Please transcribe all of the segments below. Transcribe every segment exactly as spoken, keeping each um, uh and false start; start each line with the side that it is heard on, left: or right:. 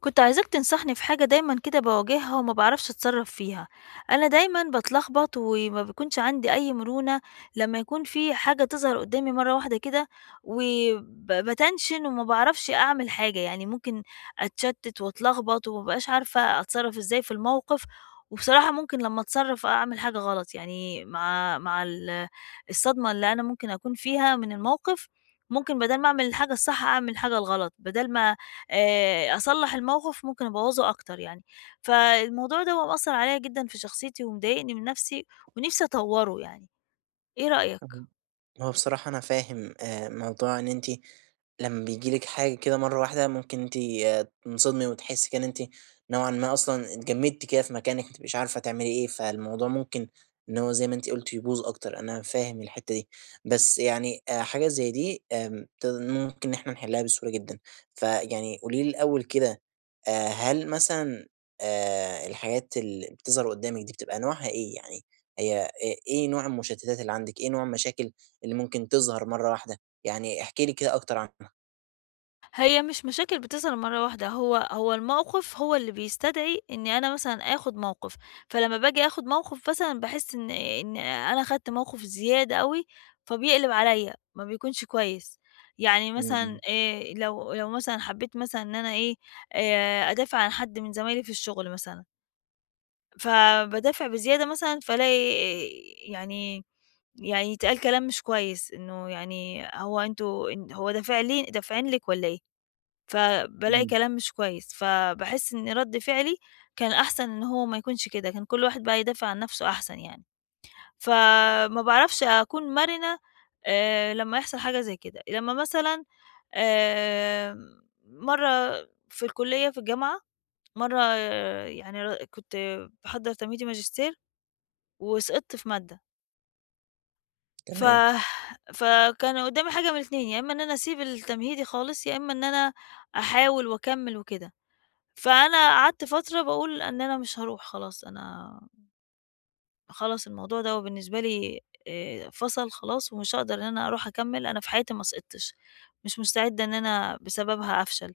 left: كنت عايزاك تنصحني في حاجة دايمًا كده باواجهها وما باعرفش أتصرّف فيها، أنا دايمًا باتلخبط وما بيكونش عندي أي مرونة لمّا يكون في حاجة تظهر قدّامي مرّة واحدة كده وب باتنشن وما باعرفش أعمل حاجة، يعني ممكن أتشتت وأتلخبط وما ابقاش عارفة أتصرّف إزاي في الموقف، وبصراحة ممكن لمّا أتصرّف أعمل حاجة غلط، يعني مع مع ال الصدمة اللي أنا ممكن أكون فيها من الموقف، ممكن بدال ما أعمل الحاجة الصح أعمل الحاجة الغلط، بدال ما آآ أصلّح الموقف ممكن أبوّظه أكتر يعني، فالموضوع ده بقى مأثّر عليَّ جدًا في شخصيتي ومضايقني من نفسي، ونفسي أطوّره يعني، إيه
right: تمام.
left: رأيك؟
right: هو بصراحة أنا فاهم آآ موضوع إن أنتِ لمّا بييجي لِك حاجة كده مرّة واحدة ممكن أنتِ آه، تنصدمي وتحسّي كده إن أنتِ نوعًا ما أصلًا اتجمدتِ كده في مكانِك، ما تبقيش عارفة تعملي إيه، فالموضوع ممكن إن هو زي ما أنتِ قُلتِ يبوظ أكتر، أنا فاهم الحتّة دي. بس يعني آآ حاجة زي دي آمم ت ممكن إن إحنا نحلّها بسهولة جدًا. فيعني قولي لي الأول كده، آآ هل مثلًا آآ الحاجات اللي بتظهر قدّامِك دي بتبقى نوعها إيه؟ يعني هي إ إيه نوع المشتتات اللي عندِك، إيه نوع المشاكل اللي ممكن تظهر مرّة واحدة، يعني احكِ لي كده أكتر عنها.
left: هي مش مشاكل بتظهر مرّة واحدة، هو هو الموقف هو اللي بيستدعي إني أنا مثلًا آخُد موقف، فلمّا باجي آخُد موقف مثلًا باحس إن إن أنا خدت موقف زيادة أوي، فبيقلب عليَّ، ما بيكونش كويس. يعني مثلًا
right: إمم،
left: آآ لو لو مثلًا حبّيت مثلًا إن أنا إيه، آآ أدافع عن حد من زمايلي في الشغل مثلًا، فبادافع بزيادة مثلًا، فالاقي يعني يعني يتقال كلام مش كويس، إنه يعني هو أنتم إن هو دافع لي دافعين لِك والّا إيه؟ فبالاقي
right: إمم.
left: كلام مش كويس، فباحس إن رد فعلي كان أحسن إن هو ما يكونش كده، كان كل واحد بقى يدافع عن نفسه أحسن يعني. فما باعرفش أكون مرنة آآ، لمّا يحصل حاجة زي كده. لمّا مثلًا آمم، مرّة في الكلية في الجامعة، مرّة آه، يعني ر كنت باحضّر تنميتي ماجستير وسقطت في مادة، ف
right: تمام،
left: فكان قدامي حاجة من الاتنين، يا إما إن أنا أسيب التمهيدي خالص، يا إما إن أنا أحاول وأكمّل وكده. فأنا قعدت فترة باقول إن أنا مش هاروح خلاص، أنا خلاص الموضوع دوّة بالنسبة لي آآ فَصَل خلاص ومش هاقدر إن أنا أروح أكمّل، أنا في حياتي ما سقطتش، مش مستعدة إن أنا بسببها أفشل.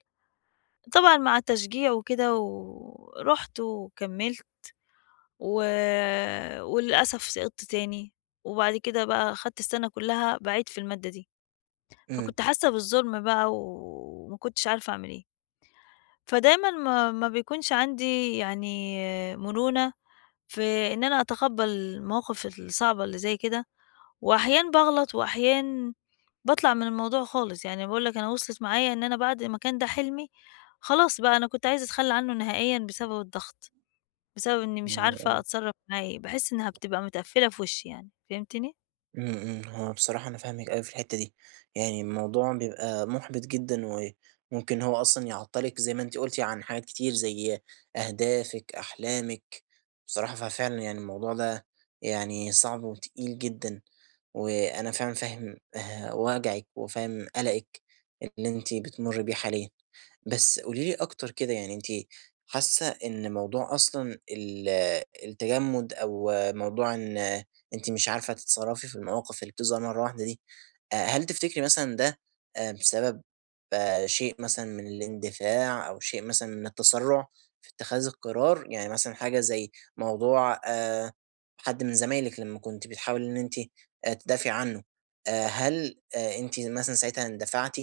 left: طبعًا مع التشجيع وكده ورُحت وكمّلت. و وللأسف سقطت تاني، وبعد كده بقى أخدت السنة كلّها باعيد في المادة دي،
right: إمم.
left: فكنت حاسة بالظلم بقى وما كنتش عارفة أعمل إيه. فدايمًا ما ما بيكونش عندي يعني مرونة في إن أنا أتقبّل المواقف الصعبة اللي زي كده، وأحيان باغلط وأحيان باطلع من الموضوع خالص، يعني باقول لك أنا وصلت معايا إن أنا بعد ما كان ده حلمي، خلاص بقى أنا كنت عايزة أتخلّى عنّه نهائيًا بسبب الضغط. بسبب إني مش عارفة أتصرّف معاه إيه، باحس إنها بتبقى متقفّلة في وشّي يعني، فهمتني؟
right: إمم، إمم، هو بصراحة أنا فاهمِك أوي في الحتّة دي، يعني الموضوع بيبقى مُحبِط جدًا، وممكن هو أصلًا يعطّلِك زي ما أنتِ قُلتِ عن حاجات كتير زي أهدافِك، أحلامِك، بصراحة ففعلًا يعني الموضوع ده يعني صعب وتقيل جدًا، وأنا فعلًا فاهم آآ وجعِك وفاهم قلقِك اللي أنتِ بتمُرّي بيه حاليًا، بس قولي لي أكتر كده، يعني أنتِ حاسة إن موضوع أصلًا ال التجمُّد أو موضوع إن أنتِ مش عارفة تتصرّفي في المواقف اللي بتظهر مرّة واحدة دي. آآ هل تفتكري مثلًا ده آآ بسبب آه، شيء مثلًا من الاندفاع أو شيء مثلًا من التسرُّع في اتخاذ القرار؟ يعني مثلًا حاجة زي موضوع آآ حد من زمايلِك لمّا كنتِ بتحاولي إن أنتِ آآ تدافعي عنّه، آآ هل آآ أنتِ مثلًا ساعتها اندفعتِ؟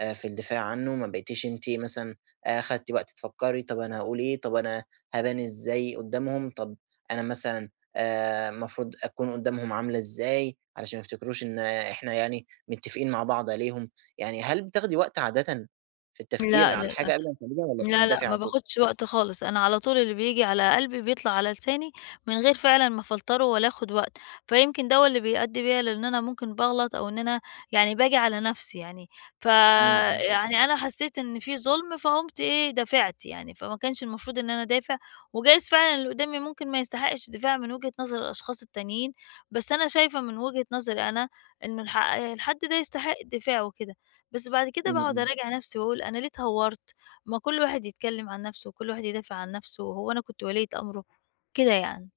right: آآ في الدفاع عنه، ما بقيتيش أنتِ مثلًا آآ خدتِ وقت تفكّري، طَب أنا هاقول إيه، طَب أنا هابان إزاي قُدّامهم، طَب أنا مثلًا آآ المفروض أكون قُدّامهم عاملة إزاي علشان ما يفتكروش إن إحنا يعني متّفقين مع بعض عليهم، يعني هل بتاخدي وقت عادةً في التفكير
left: لأ
right: على الحاجة قبل
left: للأسف.
right: ما تعمليها والّا
left: لا، لأ،
right: بتندفعي
left: ما
right: على طول؟
left: باخدش وقت خالص، أنا على طول اللي بييجي على قلبي بيطلع على لساني من غير فعلًا ما أفلتره ولا آخد وقت، فيمكن دوّة اللي بيؤدي بيّا لإن أنا ممكن باغلط أو إن أنا يعني باجي على نفسي يعني، ف
right: إمم، إمم،
left: يعني أنا حسيت إن في ظلم فقُمت إيه، دافعت يعني، فما كانش المفروض إن أنا أدافع، وجايز فعلًا اللي قدامي ممكن ما يستحقش الدفاع من وجهة نظر الأشخاص التانيين، بس أنا شايفة من وجهة نظري أنا إنه الح الحد ده يستحق الدفاع وكده، بس بعد كده
right: إمم،
left: باقعد
right: إمم.
left: أراجع نفسي وأقول أنا ليه اتهورت؟ ما كل واحد يتكلم عن نفسه، وكل واحد يدافع عن نفسه، هو أنا كنت ولية أمره، كده يعني.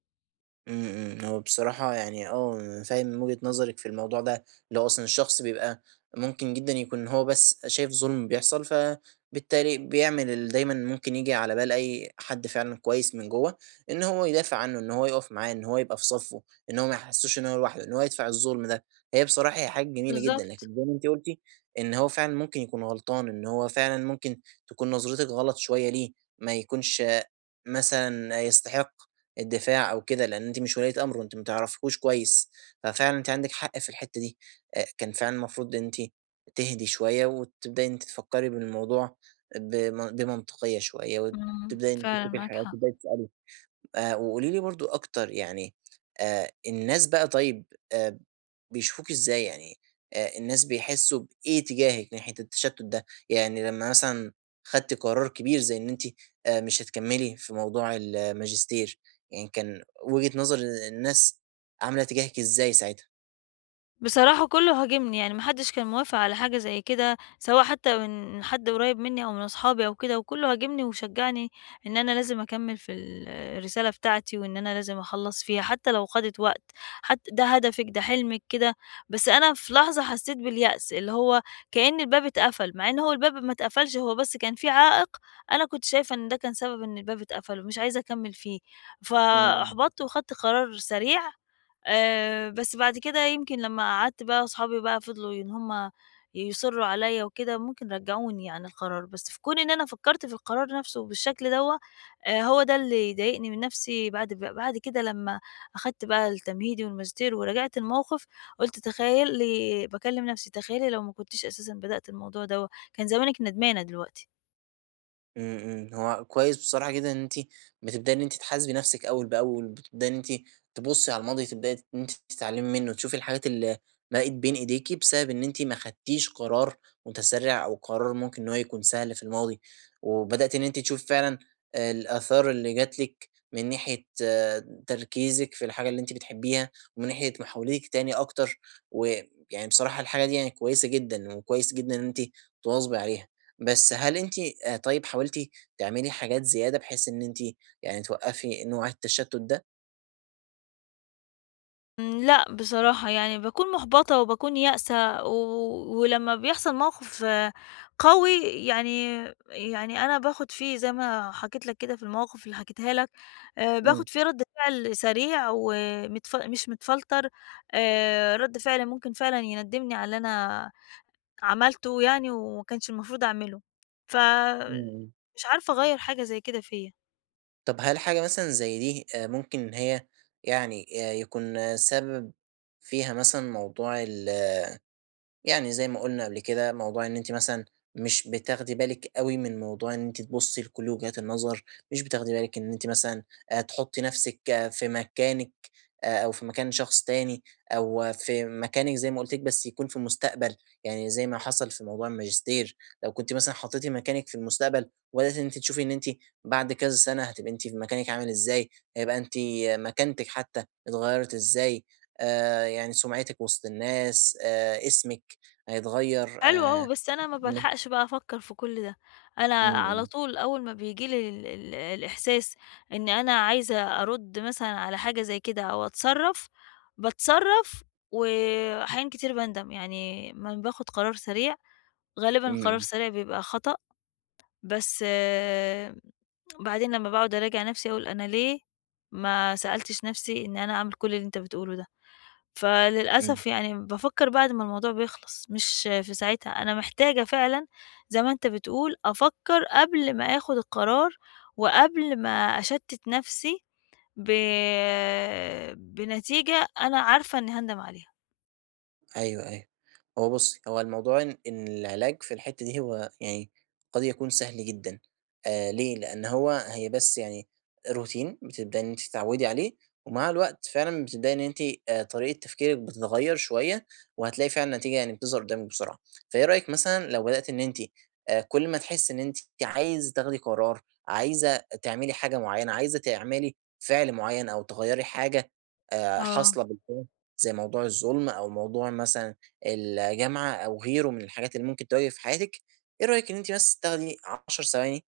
right: إمم، إمم، هو بصراحة يعني آه، أنا فاهم من وجهة نظرِك في الموضوع ده، اللي هو أصلًا الشخص بيبقى ممكن جدًا يكون هو بس شايف ظلم بيحصل، فبالتالي بيعمل اللي دايمًا ممكن ييجي على بال أي حد فعلًا كويس من جوّه، إن هو يدافع عنه، إن هو يقف معاه، إن هو يبقى في صفّه، إن هو ما يحسّسوش إن هو لوحده، إن هو يدفع الظلم ده. هي بصراحة هي حاجة جميلة جدًا،
left: بالضبط.
right: لكن زي ما أنتِ قُلتِ إن هو فعلًا ممكن يكون غلطان، إن هو فعلًا ممكن تكون نظرتِك غلط شوية ليه، ما يكونش مثلًا يستحق الدفاع أو كده، لإن أنتِ مش ولية أمره، أنتِ ما تعرفيهوش كويس، ففعلًا أنتِ عندِك حق في الحتّة دي، آآ كان فعلًا المفروض ان أنتِ تهدي شوية وتبدئي إن أنتِ تفكّري بالموضوع بم بمنطقية شوية،
left: إمم،
right: وتبدئي إن أنتِ
left: فعلًا
right: تشوفي
left: معاك
right: الحياة،
left: حق.
right: تبدئي تسألي. آآ وقولي لي برضه أكتر، يعني آآ الناس بقى، طيب آآ بيشوفوكِ إزاي؟ يعني آآ الناس بيحسّوا بإيه تجاهِك ناحية التشتُّت ده؟ يعني لمّا مثلًا خدتِ قرار كبير زي إن أنتِ آآ مش هتكمّلي في موضوع الماجستير، يعني كان وجهة نظر الناس عاملة تجاهِك إزاي ساعتها؟
left: بصراحة كله هاجمني، يعني ما حدش كان موافق على حاجة زي كده، سواء حتى من حد قريب مني أو من أصحابي أو كده، وكله هاجمني وشجعني إن أنا لازم أكمّل في ال آه، الرسالة بتاعتي وإن أنا لازم أخلّص فيها، حتى لو خدت وقت، حت ده هدفِك، ده حلمِك كده، بس أنا في لحظة حسّيت باليأس، اللي هو كإن الباب اتقفل، مع إن هو الباب ما اتقفلش، هو بس كان في عائق أنا كنت شايفة إن ده كان سبب إن الباب اتقفل ومش عايزة أكمّل فيه،
right: إمم.
left: فأُحبطت وخدت قرار سريع آآ، بس بعد كده يمكن لمّا قعدت بقى أصحابي بقى فضلوا إن هم يصرّوا عليَّ وكده، ممكن رجعوني عن القرار، بس في كون إن أنا فكرت في القرار نفسه بالشكل دوّة، آآ، هو ده اللي ضايقني من نفسي بعد ب بعد كده لمّا أخدت بقى التمهيدي والماجستير وراجعت الموقف، قُلت تخيلي باكلم نفسي، تخيلي لو ما كنتش أساسًا بدأت الموضوع دوّة، كان زمانِك ندمانة دلوقتي.
right: إمم، إمم، هو كويس بصراحة جدًا إن أنتِ بتبدئي إن أنتِ تحاسبي نفسِك أول بأول، بتبدئي إن أنتِ تبُصّي على الماضي، تبدئي إن أنتِ تتعلمي منه، تشوفي الحاجات اللي بقت بين إيديكِ بسبب إن أنتِ ما خدتيش قرار متسرع أو قرار ممكن إن هو يكون سهل في الماضي، وبدأتِ إن أنتِ تشوفي فعلًا الآثار اللي جات لِك من ناحية آه، تركيزِك في الحاجة اللي أنتِ بتحبيها، ومن ناحية محاولتِك تاني أكتر، ويعني بصراحة الحاجة دي يعني كويسة جدًا، وكويس جدًا إن أنتِ تواظبي عليها. بس هل أنتِ آآ طيب حاولتِ تعملي حاجات زيادة بحيث إن أنتِ يعني توقّفي نوع التشتُّت ده؟
left: إمم، لأ بصراحة يعني باكون مُحبطة وباكون يائسة، و ولمّا بيحصل موقف آه، قوي يعني يعني أنا باخد فيه زي ما حكيت لك كده في المواقف اللي حكيتها لك، آآ
right: إمم،
left: باخد فيه رَد فعل سريع ومتف مش متفلتر، آآ رَد فعل ممكن فعلًا يندّمني على اللي أنا عملته يعني وما كانش المفروض أعمله، ف
right: إمم، إمم.
left: مش عارفة أغيّر حاجة زي كده فيّا.
right: طب هل حاجة مثلًا زي دي آآ ممكن إن هي يعني آآ يكون آه، سبب فيها مثلًا موضوع ال يعني زي ما قُلنا قبل كده، موضوع إن أنتِ مثلًا مش بتاخدي بالِك أوي من موضوع إن أنتِ تبُصّي لكل وجهات النظر، مش بتاخدي بالِك إن أنتِ مثلًا آآ تحُطّي نَفْسِك آه، في مكانِك آآ أو في مكان شخص تاني أو آه، في مكانِك زي ما قُلت لِك بس يكون في المستقبل، يعني زي ما حصل في موضوع الماجستير، لو كنتِ مثلًا حطّيتِ مكانِك في المستقبل وبدأتِ إن أنتِ تشوفي إن أنتِ بعد كذا سَنة هتبقي أنتِ في مكانِك عامل إزاي، هيبقى أنتِ آه، مكانتِك حتّى اتغيّرت إزاي، آآ يعني سُمعتِك وسط الناس، آآ اسمِك، هيتغيّر
left: حلو
right: آآ
left: أوي، بس أنا ما
right: إمم،
left: بالحقش بقى أفكّر في كل ده، أنا على
right: إمم،
left: طول أول ما بييجي لي ال ال الإحساس إن أنا عايزة أرُدّ مثلًا على حاجة زي كده أو أتصرّف، باتصرّف وأحيانًا كتير باندم، يعني أمّا باخُد قرار سريع، غالبًا القرار
right: إمم،
left: السريع بيبقى خطأ، بس آه، بعدين لمّا باقعُد أراجع نَفْسي أقول أنا ليه ما سألتش نَفْسي إن أنا أعمل كل اللي أنت بتقوله ده.
right: إمم.
left: فللأسف يعني بافكّر بعد ما الموضوع بيخلص، مش في ساعتها، أنا محتاجة فعلًا زي ما أنت بتقول أفكّر قبل ما آخُد القرار، وقبل ما أشتِّت نَفْسي ب بنتيجة أنا عارفة إنّي هاندم عليها.
right: أيوه، أيوه. هو بُصّي، هو الموضوع إن إن العلاج في الحتّة دي هو يعني قد يكون سهل جدًا، آآ ليه؟ لإن هو هي بس يعني روتين بتبدئي إن أنتِ تتعوّدي عليه، ومع الوقت فعلًا بتبدئي إن أنتِ آآ طريقة تفكيرِك بتتغيّر شوية، وهتلاقي فعلًا نتيجة يعني بتظهر قدّامِك بسرعة. فإيه رأيِك مثلًا لو بدأتِ إن أنتِ آآ كل ما تحسّي إن أنتِ عايزة تاخدي قرار، عايزة تعملي حاجة معيّنة، عايزة تعملي فعل معيّن أو تغيّري حاجة آآ
left: آه.
right: حاصلة بالفعل زي موضوع الظلم أو موضوع مثلًا الجامعة أو غيره من الحاجات اللي ممكن تواجهِك في حياتِك، إيه رأيِك إن أنتِ بس تاخدي عشر ثواني،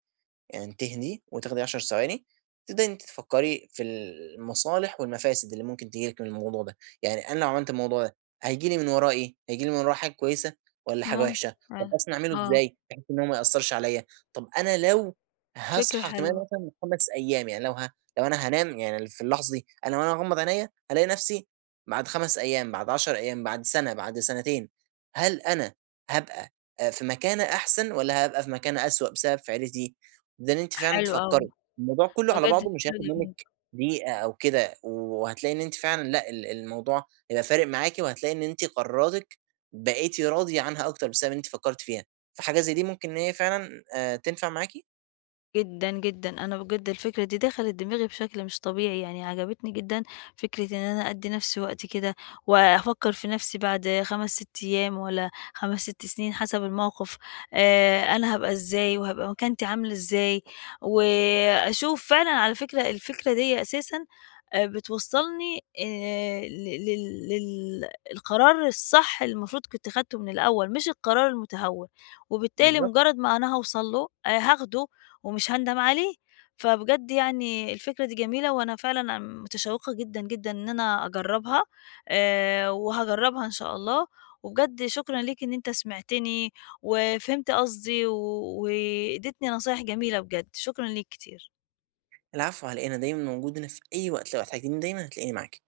right: يعني تهدي وتاخدي عشر ثواني، تبدئي إن أنتِ تفكّري في المصالح والمفاسد اللي ممكن تيجي لِك من الموضوع ده، يعني أنا لو عملت الموضوع ده هييجي لي من وراه إيه؟ هييجي لي من وراه حاجة كويسة والّا حاجة
left: ممكن
right: وحشة؟ طب
left: فعلًا.
right: أصلًا أعمله
left: آه.
right: إزاي بحيث إن هو ما يأثّرش عليَّ؟ طب أنا لو
left: فكرة
right: هاصحى كمان
left: حلوة،
right: مثلًا خمس أيام، يعني لو ه لو أنا هانام يعني في اللحظة دي، أنا وأنا هاغمض عينيّا هالاقي نفسي بعد خمس أيام، بعد عشر أيام، بعد سنة، بعد سنتين، هل أنا هابقى آآ في مكانة أحسن والّا هابقى في مكانة أسوأ بسبب فعلتي دي؟ ده إن أنتِ فعلًا
left: حلو أوي،
right: تفكّري، الموضوع كلّه على
left: بجد
right: بعضه مش
left: فكرة
right: هياخد
left: جميلة.
right: منِّك دقيقة أو كده، وهتلاقي إن أنتِ فعلًا لأ، ال الموضوع هيبقى فارق معاكِ، وهتلاقي إن أنتِ قراراتِك بقيتِ راضية عنها أكتر بسبب إن أنتِ فكّرتِ فيها، فحاجة زي دي ممكن إن هي فعلًا آآ تنفع معاكِ؟
left: جدًا، جدًا، أنا بجد الفكرة دي دخلت دماغي بشكل مش طبيعي، يعني عجبتني جدًا فكرة إن أنا أدّي نفسي وقت كده، وأفكّر في نفسي بعد خمس، ست أيام والّا خمس، ست سنين حسب الموقف، آآ أنا هابقى إزاي وهابقى مكانتي عاملة إزاي، وأشوف فعلًا على فكرة الفكرة دي أساسًا آآ بتوصّلني آآ ل لل لل القرار الصح اللي المفروض كنت خدته من الأول، مش القرار المتهور، وبالتالي
right: بالضبط.
left: مجرّد ما أنا هاوصل له آآ هاخده ومش هاندم عليه. فبجد يعني الفكرة دي جميلة، وأنا فعلًا متشوقة جدًا، جدًا إن أنا أجرّبها، آآ وهاجرّبها إن شاء الله، وبجد شكرًا ليك إن أنت سمعتني وفهمت قصدي و واديتني نصايح جميلة بجد، شكرًا ليك كتير.
right: العفو على إيه، أنا دايمًا موجود هنا في أي وقت، لو احتجتيني دايمًا هتلاقيني معاكِ.